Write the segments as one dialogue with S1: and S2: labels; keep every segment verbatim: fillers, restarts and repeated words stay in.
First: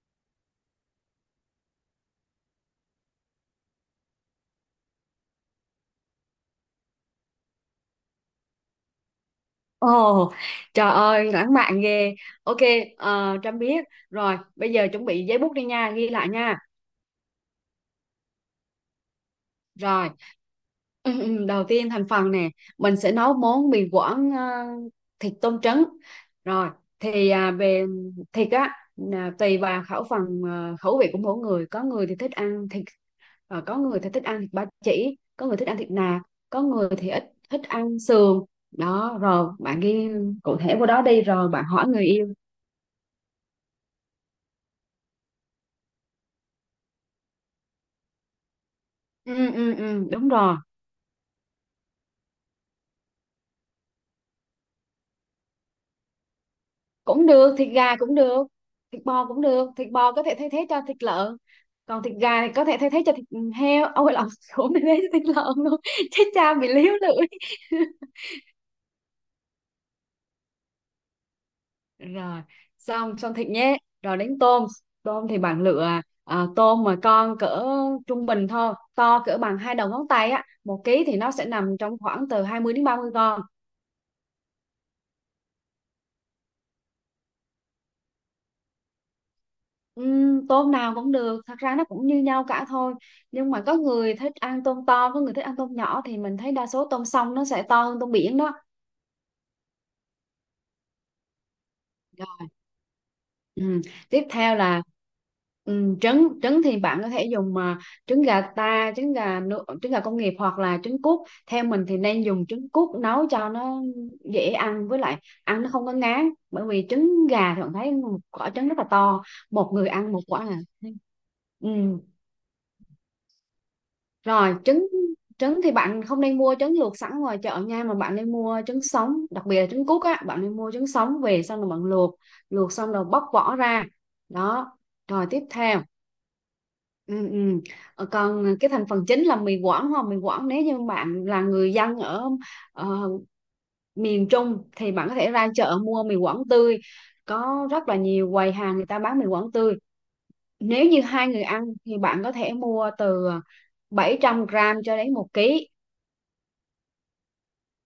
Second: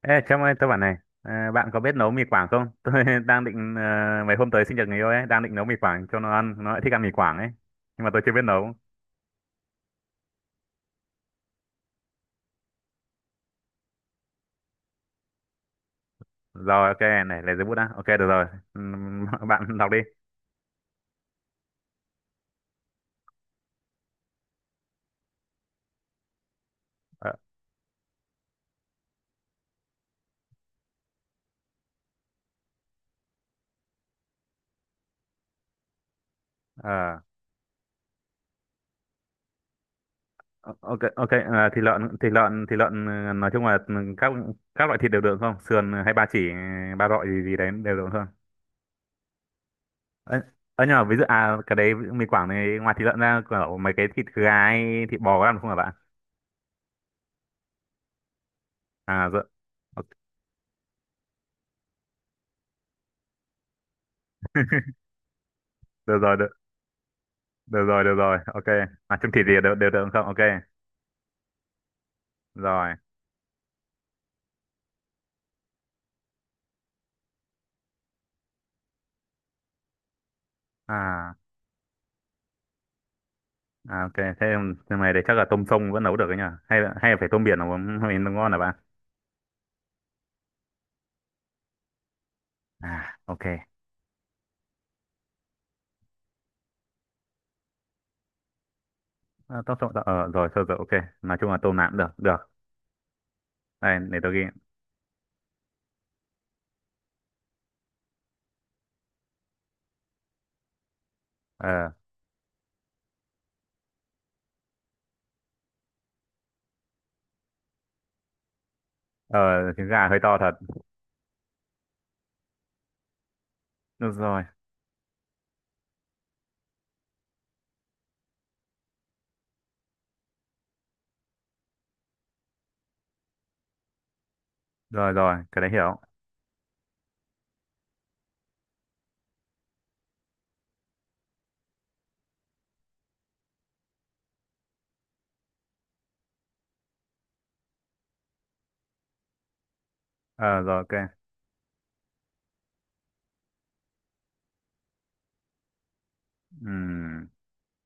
S1: Ê, Trâm ơi, tôi bảo này, à, bạn có biết nấu mì Quảng không? Tôi đang định, à, mấy hôm tới sinh nhật người yêu ấy, đang định nấu mì Quảng cho nó ăn, nó lại thích ăn mì Quảng ấy. Nhưng mà tôi chưa biết nấu.
S2: Ồ, trời ơi, lãng mạn ghê. Ok, ờ, Trâm biết. Rồi, bây giờ chuẩn bị giấy bút đi nha, ghi lại nha.
S1: Rồi, ok, này, lấy giấy bút đã. Ok, được rồi. Ừm, bạn đọc đi.
S2: Rồi, ừ, ừ, đầu tiên thành phần nè, mình sẽ nấu món mì Quảng ờ, thịt tôm trứng. Rồi,
S1: Ờ,
S2: thì à, về thịt á, là tùy vào khẩu phần ờ, khẩu vị của mỗi người. Có người thì thích ăn thịt, ờ, có người thì thích ăn thịt ba chỉ, có người thích ăn thịt nạc, có người thì
S1: ờ,
S2: ít thích ăn sườn. Đó, rồi bạn ghi cụ thể vô
S1: ok,
S2: đó đi,
S1: ok,
S2: rồi bạn
S1: ờ, thịt
S2: hỏi người
S1: lợn, thịt
S2: yêu.
S1: lợn, thịt lợn, ờ, nói chung là các các loại thịt đều được không? Sườn hay ba chỉ, ba rọi gì gì đấy đều được không?
S2: Ừ ừ ừ đúng
S1: Ơ,
S2: rồi,
S1: ờ, nhưng mà ví dụ, à, cái đấy mì Quảng này, ngoài thịt lợn ra, kiểu mấy cái thịt gà hay thịt bò có ăn không hả bạn?
S2: cũng được, thịt gà cũng được, thịt bò
S1: À,
S2: cũng
S1: rồi,
S2: được, thịt bò có thể thay thế cho thịt lợn, còn thịt gà thì có thể thay thế cho thịt heo, ôi lộn, cũng thay thế cho thịt lợn luôn.
S1: được
S2: Chết
S1: rồi, được.
S2: cha bị líu lưỡi.
S1: Được rồi được rồi ok. À chung thịt gì đều đều được không ok.
S2: Rồi,
S1: Rồi
S2: xong xong thịt nhé, rồi đến tôm. Tôm thì bạn lựa à, tôm mà con cỡ trung bình thôi, to cỡ bằng hai đầu ngón tay á, một ký thì nó
S1: à,
S2: sẽ nằm trong khoảng từ hai mươi đến ba mươi con.
S1: à ok. Thế nhưng này thì chắc là tôm sông vẫn nấu được đấy nhỉ, hay là hay là phải tôm biển nó mới nó ngon là bạn?
S2: Ừm, tôm nào cũng được, thật ra nó cũng như nhau cả thôi,
S1: À ok
S2: nhưng mà có người thích ăn tôm to, có người thích ăn tôm nhỏ, thì mình thấy đa số tôm sông nó sẽ to hơn tôm biển đó.
S1: à, tôm sông ờ rồi thôi rồi ok, nói chung là tôm nạm được
S2: Rồi.
S1: được.
S2: Ừm,
S1: Đây để
S2: Tiếp
S1: tôi ghi.
S2: theo là ừm, trứng. Trứng thì bạn có thể dùng mà trứng gà ta, trứng gà nu- trứng gà công nghiệp hoặc là trứng cút. Theo mình
S1: Ờ
S2: thì nên dùng trứng cút nấu cho nó dễ ăn, với lại ăn nó không có ngán, bởi vì trứng gà thì bạn thấy một quả trứng rất là to,
S1: ờ,
S2: một
S1: trứng
S2: người
S1: gà
S2: ăn
S1: hơi
S2: một
S1: to
S2: quả
S1: thật.
S2: à. Ừ.
S1: Được rồi.
S2: Rồi trứng, trứng thì bạn không nên mua trứng luộc sẵn ngoài chợ nha, mà bạn nên mua trứng sống, đặc biệt là trứng cút á, bạn nên mua trứng sống về xong rồi bạn luộc, luộc xong rồi bóc vỏ ra. Đó.
S1: Rồi
S2: Rồi
S1: rồi
S2: tiếp
S1: cái đấy
S2: theo.
S1: hiểu.
S2: Ừ, ừ. Ờ, Còn cái thành phần chính là mì Quảng đúng không? Mì Quảng nếu như bạn là người dân ở ờ, miền Trung thì bạn có thể ra chợ mua mì Quảng tươi. Có rất là nhiều quầy hàng người ta bán mì Quảng tươi.
S1: Ờ rồi
S2: Nếu
S1: ok.
S2: như hai người ăn thì bạn có thể mua từ bảy trăm gram cho đến một ký.
S1: Ừm,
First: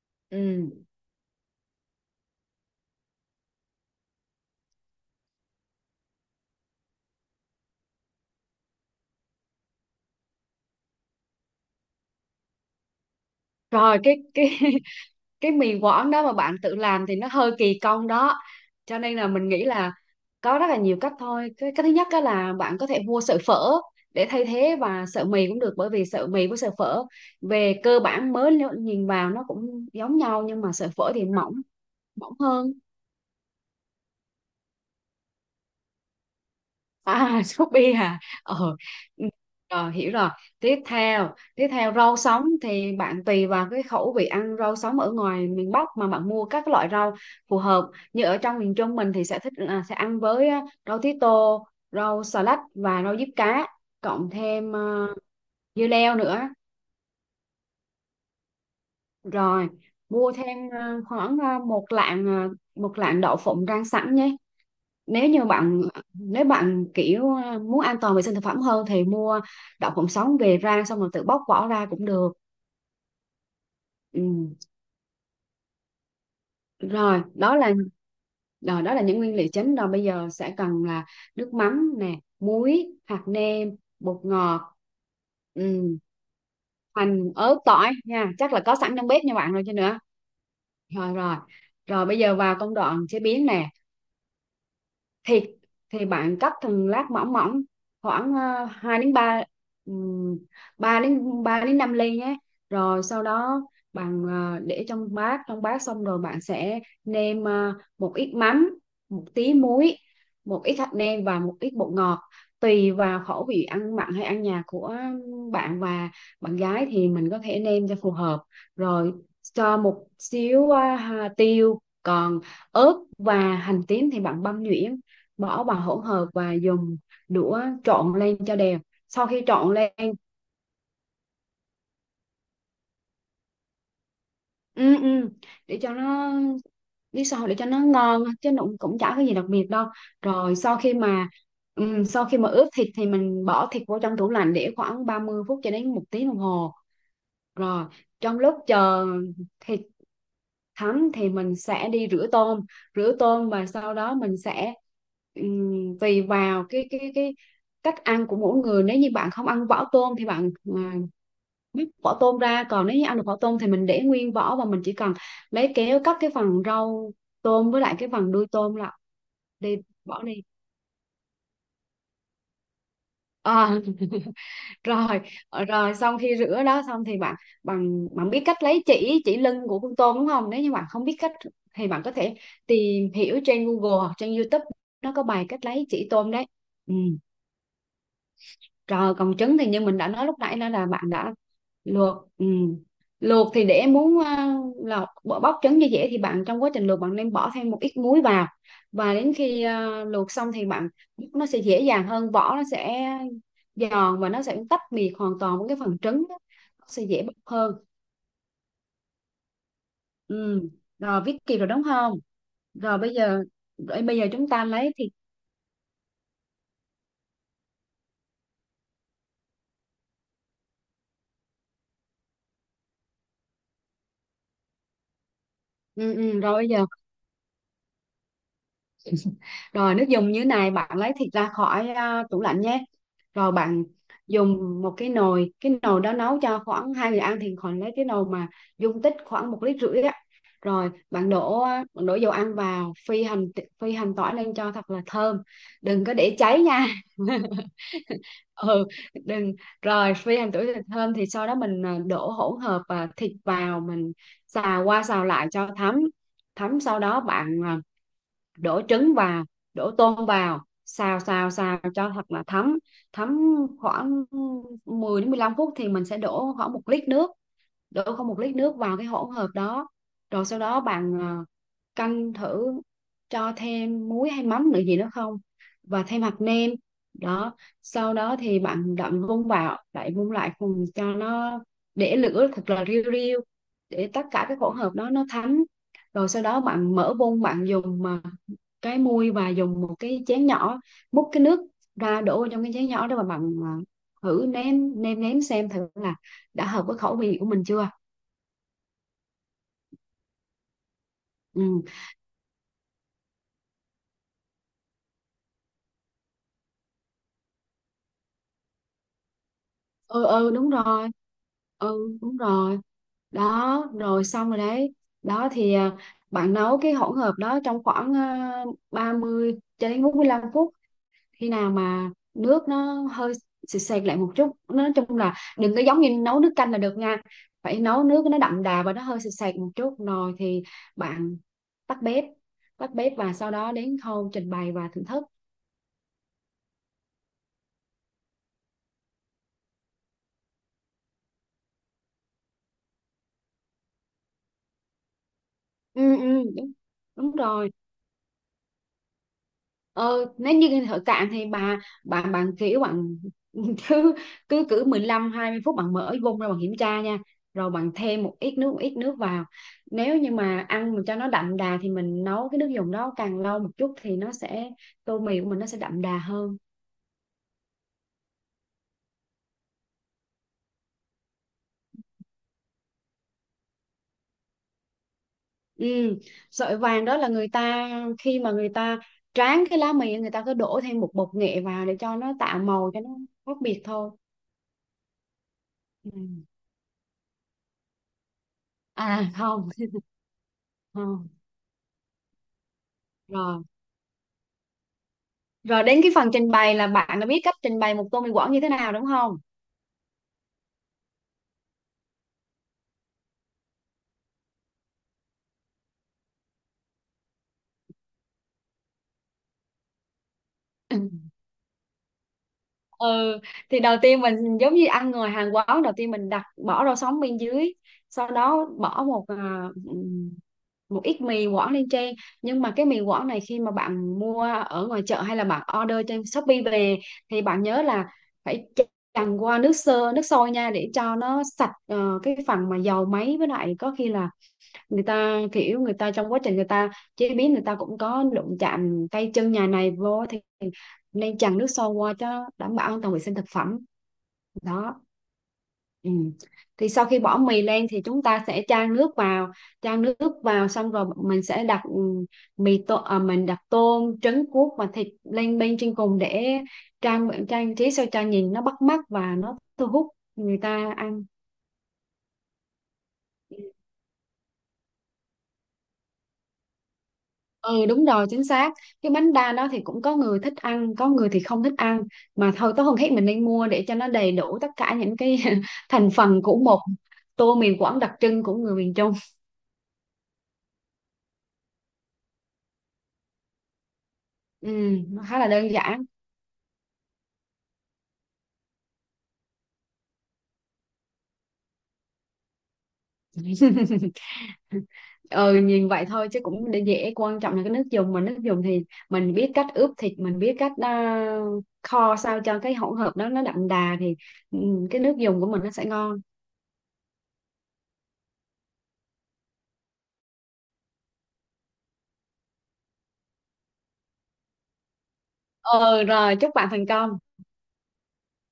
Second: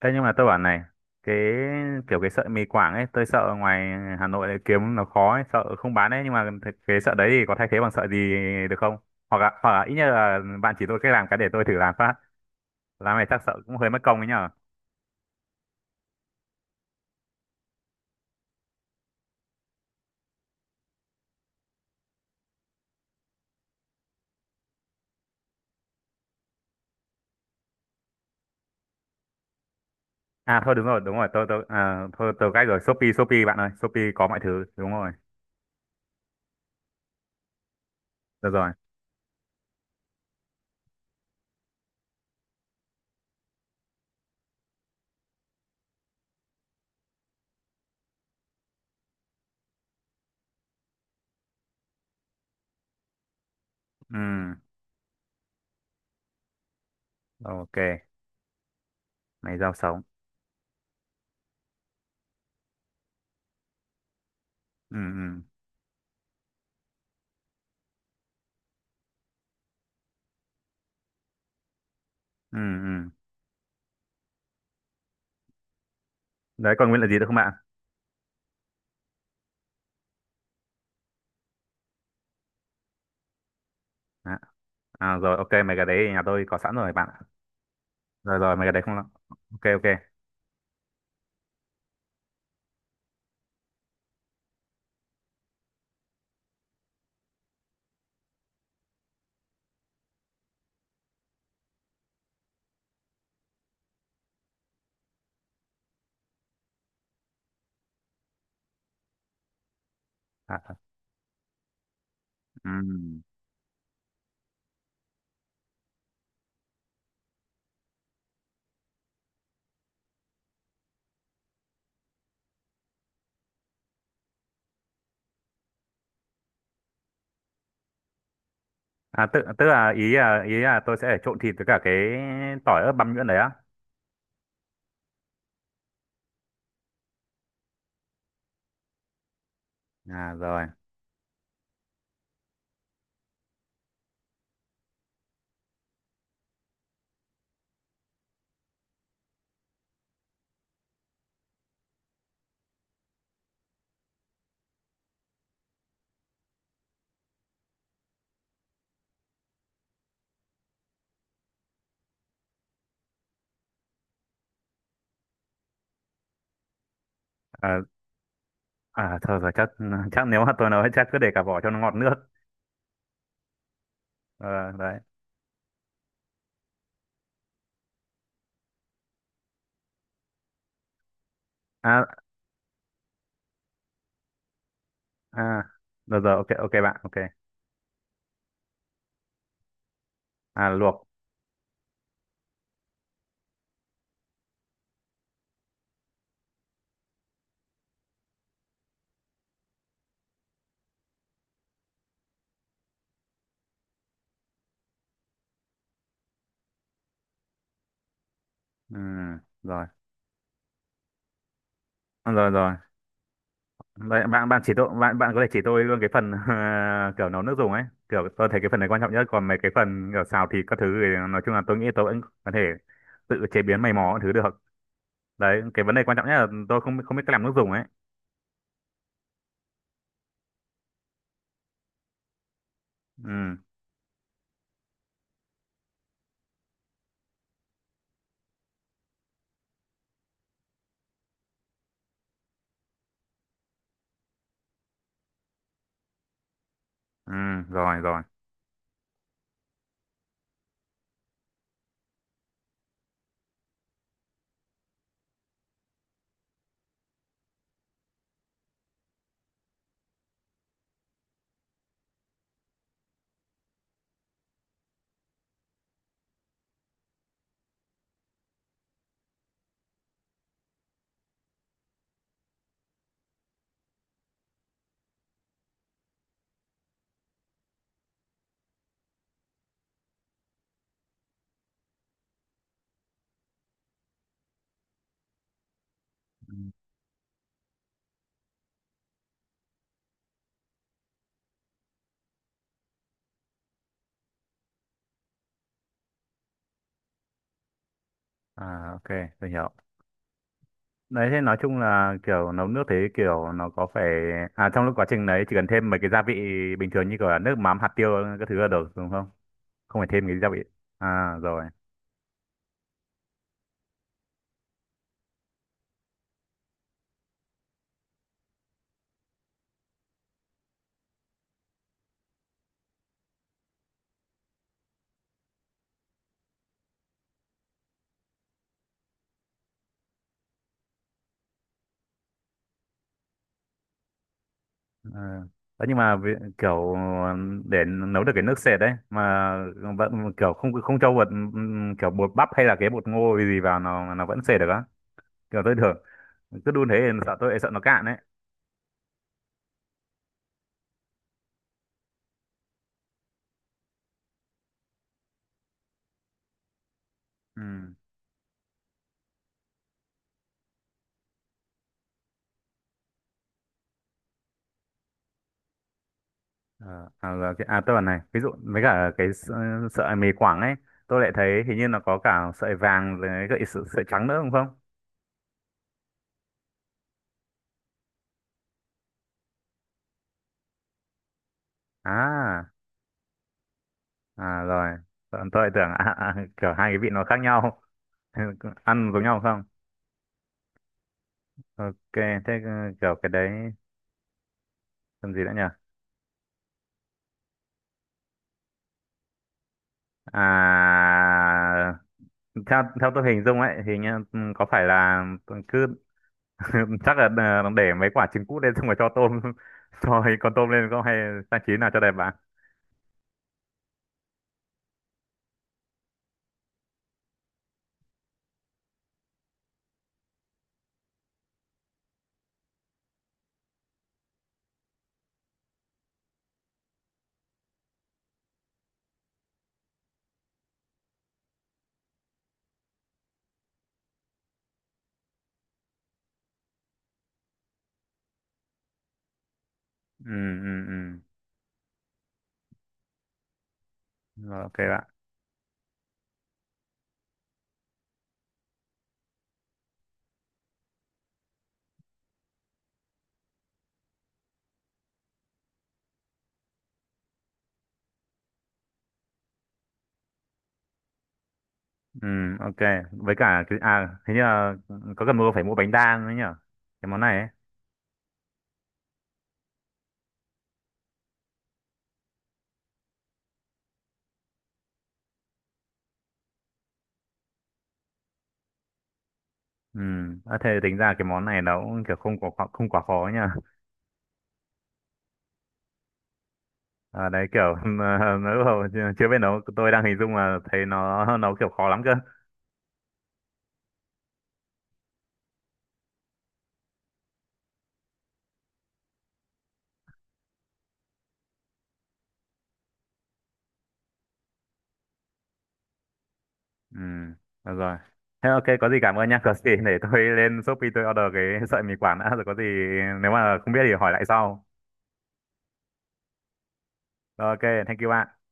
S1: thế nhưng mà tôi bảo
S2: Ừ.
S1: này, cái kiểu cái sợi mì Quảng ấy, tôi sợ ngoài Hà Nội lại kiếm nó khó ấy, sợ không bán ấy, nhưng mà th- cái sợi đấy thì có thay thế bằng sợi gì được không? Hoặc là, hoặc là ít nhất là bạn chỉ tôi cách làm cái để tôi thử làm phát. Làm này chắc sợ cũng hơi
S2: Rồi
S1: mất
S2: cái
S1: công ấy nhở.
S2: cái cái mì Quảng đó mà bạn tự làm thì nó hơi kỳ công đó. Cho nên là mình nghĩ là có rất là nhiều cách thôi. Cái, cái thứ nhất đó là bạn có thể mua sợi phở để thay thế, và sợi mì cũng được, bởi vì sợi mì với sợi phở về cơ bản mới nếu nhìn vào nó cũng giống nhau, nhưng
S1: À
S2: mà
S1: thôi đúng
S2: sợi
S1: rồi,
S2: phở
S1: đúng
S2: thì
S1: rồi, tôi
S2: mỏng
S1: tôi à, thôi
S2: mỏng
S1: tôi cách
S2: hơn.
S1: rồi, Shopee Shopee bạn ơi, Shopee có mọi thứ, đúng rồi.
S2: À, Shopee à.
S1: Được rồi.
S2: Ờ. ừ, Rồi, hiểu rồi. Tiếp theo, tiếp theo rau sống thì bạn tùy vào cái khẩu vị ăn rau sống ở ngoài miền Bắc mà bạn mua các loại rau phù hợp. Như ở trong miền Trung mình thì sẽ thích là sẽ ăn với à, rau tía tô, rau xà lách và rau diếp cá, cộng
S1: Ừ,
S2: thêm à, dưa leo nữa.
S1: ok, mày
S2: Rồi,
S1: rau sống.
S2: mua thêm à, khoảng à, một lạng à, một lạng đậu phộng rang sẵn nhé.
S1: Ừ
S2: Nếu
S1: ừ
S2: như bạn nếu bạn kiểu ờ, muốn an toàn vệ sinh thực phẩm hơn thì mua đậu phộng sống về rang xong rồi tự bóc vỏ ra cũng được.
S1: ừ ừ.
S2: Ừ.
S1: Đấy còn nguyên là gì
S2: rồi
S1: nữa không bạn?
S2: đó là Rồi đó là những nguyên liệu chính. Rồi bây giờ sẽ cần là nước mắm nè, muối, hạt nêm, bột
S1: Đó.
S2: ngọt.
S1: À, rồi ok mấy cái
S2: Ừ.
S1: đấy nhà tôi có sẵn rồi bạn ạ.
S2: Hành, ớt, tỏi nha,
S1: Rồi
S2: chắc
S1: rồi
S2: là
S1: mày cái
S2: có
S1: đấy
S2: sẵn
S1: không lo.
S2: trong bếp nha bạn,
S1: Ok
S2: rồi chứ nữa.
S1: ok
S2: Rồi rồi, rồi bây giờ vào công đoạn chế biến nè, thì thì bạn cắt thành lát mỏng mỏng khoảng uh, hai đến ba, ba đến ba đến năm ly nhé. Rồi sau đó bạn ờ, để trong bát, trong bát xong rồi bạn sẽ nêm ờ, một ít mắm, một tí muối,
S1: à,
S2: một ít
S1: à,
S2: hạt nêm và một ít bột ngọt, tùy
S1: ừm.
S2: vào khẩu vị ăn mặn hay ăn nhạt của bạn và bạn gái thì mình có thể nêm cho phù hợp. Rồi cho một xíu ờ, hà- tiêu. Còn ớt và hành tím thì bạn băm nhuyễn, bỏ vào hỗn hợp và dùng đũa trộn lên cho đều.
S1: À
S2: Sau
S1: tức
S2: khi
S1: tức
S2: trộn
S1: là
S2: lên,
S1: ý là ý là tôi sẽ trộn thịt với cả cái tỏi ớt băm nhuyễn đấy á.
S2: ừ, ừ, để cho nó biết sao, để cho nó ngon chứ nó cũng cũng chả có gì đặc biệt đâu.
S1: À
S2: rồi
S1: rồi.
S2: sau khi mà ừ, sau khi mà ướp thịt thì mình bỏ thịt vô trong tủ lạnh để khoảng ba mươi phút cho đến một tiếng đồng hồ. Rồi trong lúc chờ thịt thấm thì mình sẽ đi rửa tôm, rửa tôm, và sau đó mình sẽ ừm, tùy vào cái cái cái cách ăn của mỗi người, nếu như bạn không ăn vỏ tôm thì bạn à, bóc vỏ tôm ra, còn nếu như ăn được vỏ tôm thì mình để nguyên vỏ và mình chỉ cần lấy kéo cắt cái phần rau tôm
S1: À,
S2: với lại cái phần đuôi tôm là
S1: à thôi rồi chắc
S2: đi, bỏ
S1: chắc
S2: đi.
S1: nếu mà tôi nói chắc cứ để cả vỏ cho nó ngọt nước.
S2: à,
S1: Ờ, đấy.
S2: Rồi rồi, xong khi rửa đó xong thì bạn, bạn bạn biết cách lấy chỉ chỉ lưng của con tôm đúng không? Nếu như bạn không biết cách thì bạn
S1: À
S2: có thể tìm hiểu trên Google hoặc trên YouTube, nó có bài
S1: à
S2: cách lấy chỉ
S1: rồi
S2: tôm
S1: rồi
S2: đấy.
S1: ok ok
S2: Ừ.
S1: bạn ok.
S2: Rồi còn trứng thì như mình đã nói lúc nãy
S1: À
S2: đó là
S1: luộc.
S2: bạn đã luộc. Ừ. Luộc thì để muốn à, là bỏ- bóc trứng cho dễ thì bạn, trong quá trình luộc bạn nên bỏ thêm một ít muối vào, và đến khi à, luộc xong thì bạn, nó sẽ dễ dàng hơn, vỏ nó sẽ giòn và nó sẽ tách biệt hoàn toàn với cái phần trứng đó. Nó sẽ dễ bóc hơn.
S1: Ừm, rồi.
S2: Ừ. Rồi viết kịp rồi đúng không?
S1: À, rồi rồi.
S2: Rồi bây giờ rồi bây giờ
S1: Vậy bạn
S2: chúng
S1: bạn
S2: ta
S1: chỉ tôi,
S2: lấy thịt.
S1: bạn bạn có thể chỉ tôi luôn cái phần kiểu nấu nước dùng ấy, kiểu tôi thấy cái phần này quan trọng nhất, còn mấy cái phần kiểu xào thịt các thứ thì nói chung là tôi nghĩ tôi vẫn có thể tự chế biến mày mò các thứ được. Đấy cái vấn đề
S2: Ừ,
S1: quan trọng nhất
S2: ừ,
S1: là
S2: rồi bây
S1: tôi
S2: giờ
S1: không không biết cách làm nước dùng ấy.
S2: Rồi nước dùng như này, bạn lấy thịt ra khỏi à, tủ lạnh nhé. Rồi
S1: Ừ
S2: bạn dùng một cái nồi, cái nồi đó nấu cho khoảng hai người ăn thì khoảng lấy cái nồi mà dung tích khoảng một lít rưỡi á. Rồi bạn đổ, bạn đổ dầu ăn vào, phi hành, phi hành tỏi lên cho thật là thơm, đừng có để cháy nha.
S1: ừ rồi rồi
S2: Ừ, đừng. Rồi phi hành tỏi thật thơm thì sau đó mình à, đổ hỗn hợp à, thịt vào, mình xào qua xào lại cho thấm, thấm sau đó bạn à, đổ trứng vào, đổ tôm vào xào xào xào cho thật là thấm, thấm khoảng mười đến mười lăm phút thì mình sẽ đổ khoảng một lít nước, đổ không một lít nước vào cái hỗn hợp đó. Rồi sau đó bạn ờ, canh thử cho thêm muối hay mắm nữa gì nữa không, và thêm hạt nêm. Đó, sau đó thì bạn đậm vung vào lại, vung lại cùng cho nó, để lửa thật là riu riu để tất cả cái hỗn hợp đó nó thấm. Rồi sau đó bạn mở bung, bạn dùng mà cái muôi và dùng một cái chén nhỏ múc cái nước ra đổ vào trong cái chén nhỏ đó và bạn à, thử nếm, nêm nếm xem thử là đã hợp với khẩu vị của mình chưa.
S1: à ok tôi hiểu. Đấy thế nói chung
S2: ừ
S1: là kiểu nấu nước thế, kiểu nó có phải à trong lúc quá trình đấy chỉ cần thêm mấy cái gia vị bình thường như kiểu là nước mắm hạt tiêu các thứ là được đúng không, không phải
S2: ừ
S1: thêm cái gia
S2: ừ
S1: vị.
S2: đúng rồi,
S1: À rồi.
S2: ừ đúng rồi. Đó rồi, xong rồi đấy. Đó thì à, bạn nấu cái hỗn hợp đó trong khoảng à, ba mươi cho đến bốn mươi lăm phút, khi nào mà nước nó hơi sệt sệt lại một chút, nói chung là đừng có giống như nấu nước canh là được nha, phải nấu nước nó đậm đà và nó hơi sệt sệt một chút, rồi thì bạn tắt bếp, tắt bếp và sau đó đến khâu trình bày và thưởng thức.
S1: À. Đấy, nhưng mà vì- kiểu để nấu được cái nước sệt đấy mà vẫn kiểu không không cho bột ừm, kiểu bột bắp hay là cái bột ngô gì vào nó nó vẫn sệt được á, kiểu tôi thường
S2: Ừ ừ
S1: cứ
S2: đúng,
S1: đun thế thì
S2: đúng
S1: sợ tôi sợ
S2: rồi.
S1: nó cạn đấy.
S2: Ờ, nếu như thợ cạn thì bà bạn, bạn kiểu bạn cứ cứ cứ mười lăm, hai mươi phút bạn mở vung ra bạn kiểm tra nha,
S1: Ừ.
S2: rồi bạn thêm một ít nước, một ít nước vào. Nếu như mà ăn mà cho nó đậm đà thì mình nấu cái nước dùng đó càng lâu một chút thì nó sẽ, tô mì của mình nó sẽ đậm đà hơn.
S1: Ờ, à, là cái, à tôi bảo này ví dụ với cả cái s- ờ, sợi mì Quảng ấy, tôi lại thấy hình như nó có cả sợi vàng với cả sợi, sợi trắng nữa đúng không?
S2: Ừ. Sợi vàng đó là người ta, khi mà người ta tráng cái lá mì, người ta cứ đổ thêm một bột nghệ vào để cho nó tạo
S1: À
S2: màu, cho nó khác biệt thôi.
S1: à rồi. Tôi, tôi lại tưởng
S2: Ừ.
S1: à, à, kiểu hai cái vị nó khác nhau ăn giống
S2: À
S1: nhau không?
S2: không, không.
S1: Ok thế ừ, kiểu cái đấy
S2: Rồi,
S1: làm gì nữa nhỉ.
S2: rồi đến cái phần trình bày là bạn đã biết cách trình bày một tô mì Quảng như thế nào đúng không?
S1: À theo theo tôi hình dung ấy thì nhá, ừ, có phải là tôi cứ chắc là ờ, để mấy quả trứng cút lên xong rồi cho tôm cho con tôm lên không, hay trang trí nào cho đẹp bạn?
S2: Ừ, thì đầu tiên mình giống như ăn người Hàn quán, đầu tiên mình đặt bỏ rau sống bên dưới, sau đó bỏ một à, ừm, một ít mì Quảng lên trên. Nhưng mà cái mì Quảng này khi mà bạn mua ở ngoài chợ hay là bạn order trên Shopee về thì bạn nhớ là phải chần qua nước sơ, nước sôi nha, để cho nó sạch ờ, cái phần mà dầu máy, với lại có khi là người ta kiểu, người ta trong quá trình người ta chế biến, người ta cũng có đụng chạm tay chân nhà này vô,
S1: Ừ
S2: thì
S1: ừ ừ.
S2: nên chần nước sôi qua cho đảm bảo an toàn vệ sinh thực phẩm.
S1: Rồi, ok
S2: Đó.
S1: bạn.
S2: Ừ. Thì sau khi bỏ mì lên thì chúng ta sẽ chan nước vào, chan nước vào xong rồi mình sẽ đặt ừ, mì tô à, mình đặt tôm, trứng cuốc và thịt lên bên trên cùng, để trang trang trí sao cho nhìn nó bắt mắt và nó thu hút người ta ăn.
S1: Ừ ok. Với cả cái à thế như là có cần mua phải mua bánh đa nữa nhở cái món này ấy.
S2: Ừ đúng rồi, chính xác. Cái bánh đa đó thì cũng có người thích ăn, có người thì không thích ăn, mà thôi có hôm khác mình nên mua để cho nó đầy đủ tất cả những cái thành phần của một tô miền Quảng đặc trưng của người miền Trung.
S1: Ừ. À, thế tính ra cái món này nó cũng kiểu không quá không quá khó nhở.
S2: Ừ, nó khá là đơn giản.
S1: À, đấy kiểu nó lúc đầu chưa chưa biết nấu tôi đang hình dung mà thấy nó nấu kiểu khó lắm cơ.
S2: Ừ nhìn vậy thôi chứ cũng để dễ. Quan trọng là cái nước dùng. Mà nước dùng thì mình biết cách ướp thịt, mình biết cách à, kho sao cho cái hỗn hợp đó nó đậm đà, thì ừ, cái nước dùng của mình nó sẽ ngon.
S1: Ừ. Được rồi. Thế ok có gì cảm ơn nha có gì để tôi lên Shopee tôi order cái sợi mì quảng đã rồi có gì nếu mà không biết thì hỏi lại sau.
S2: Ừ rồi, chúc bạn thành công.
S1: Rồi, ok. Thank you bạn.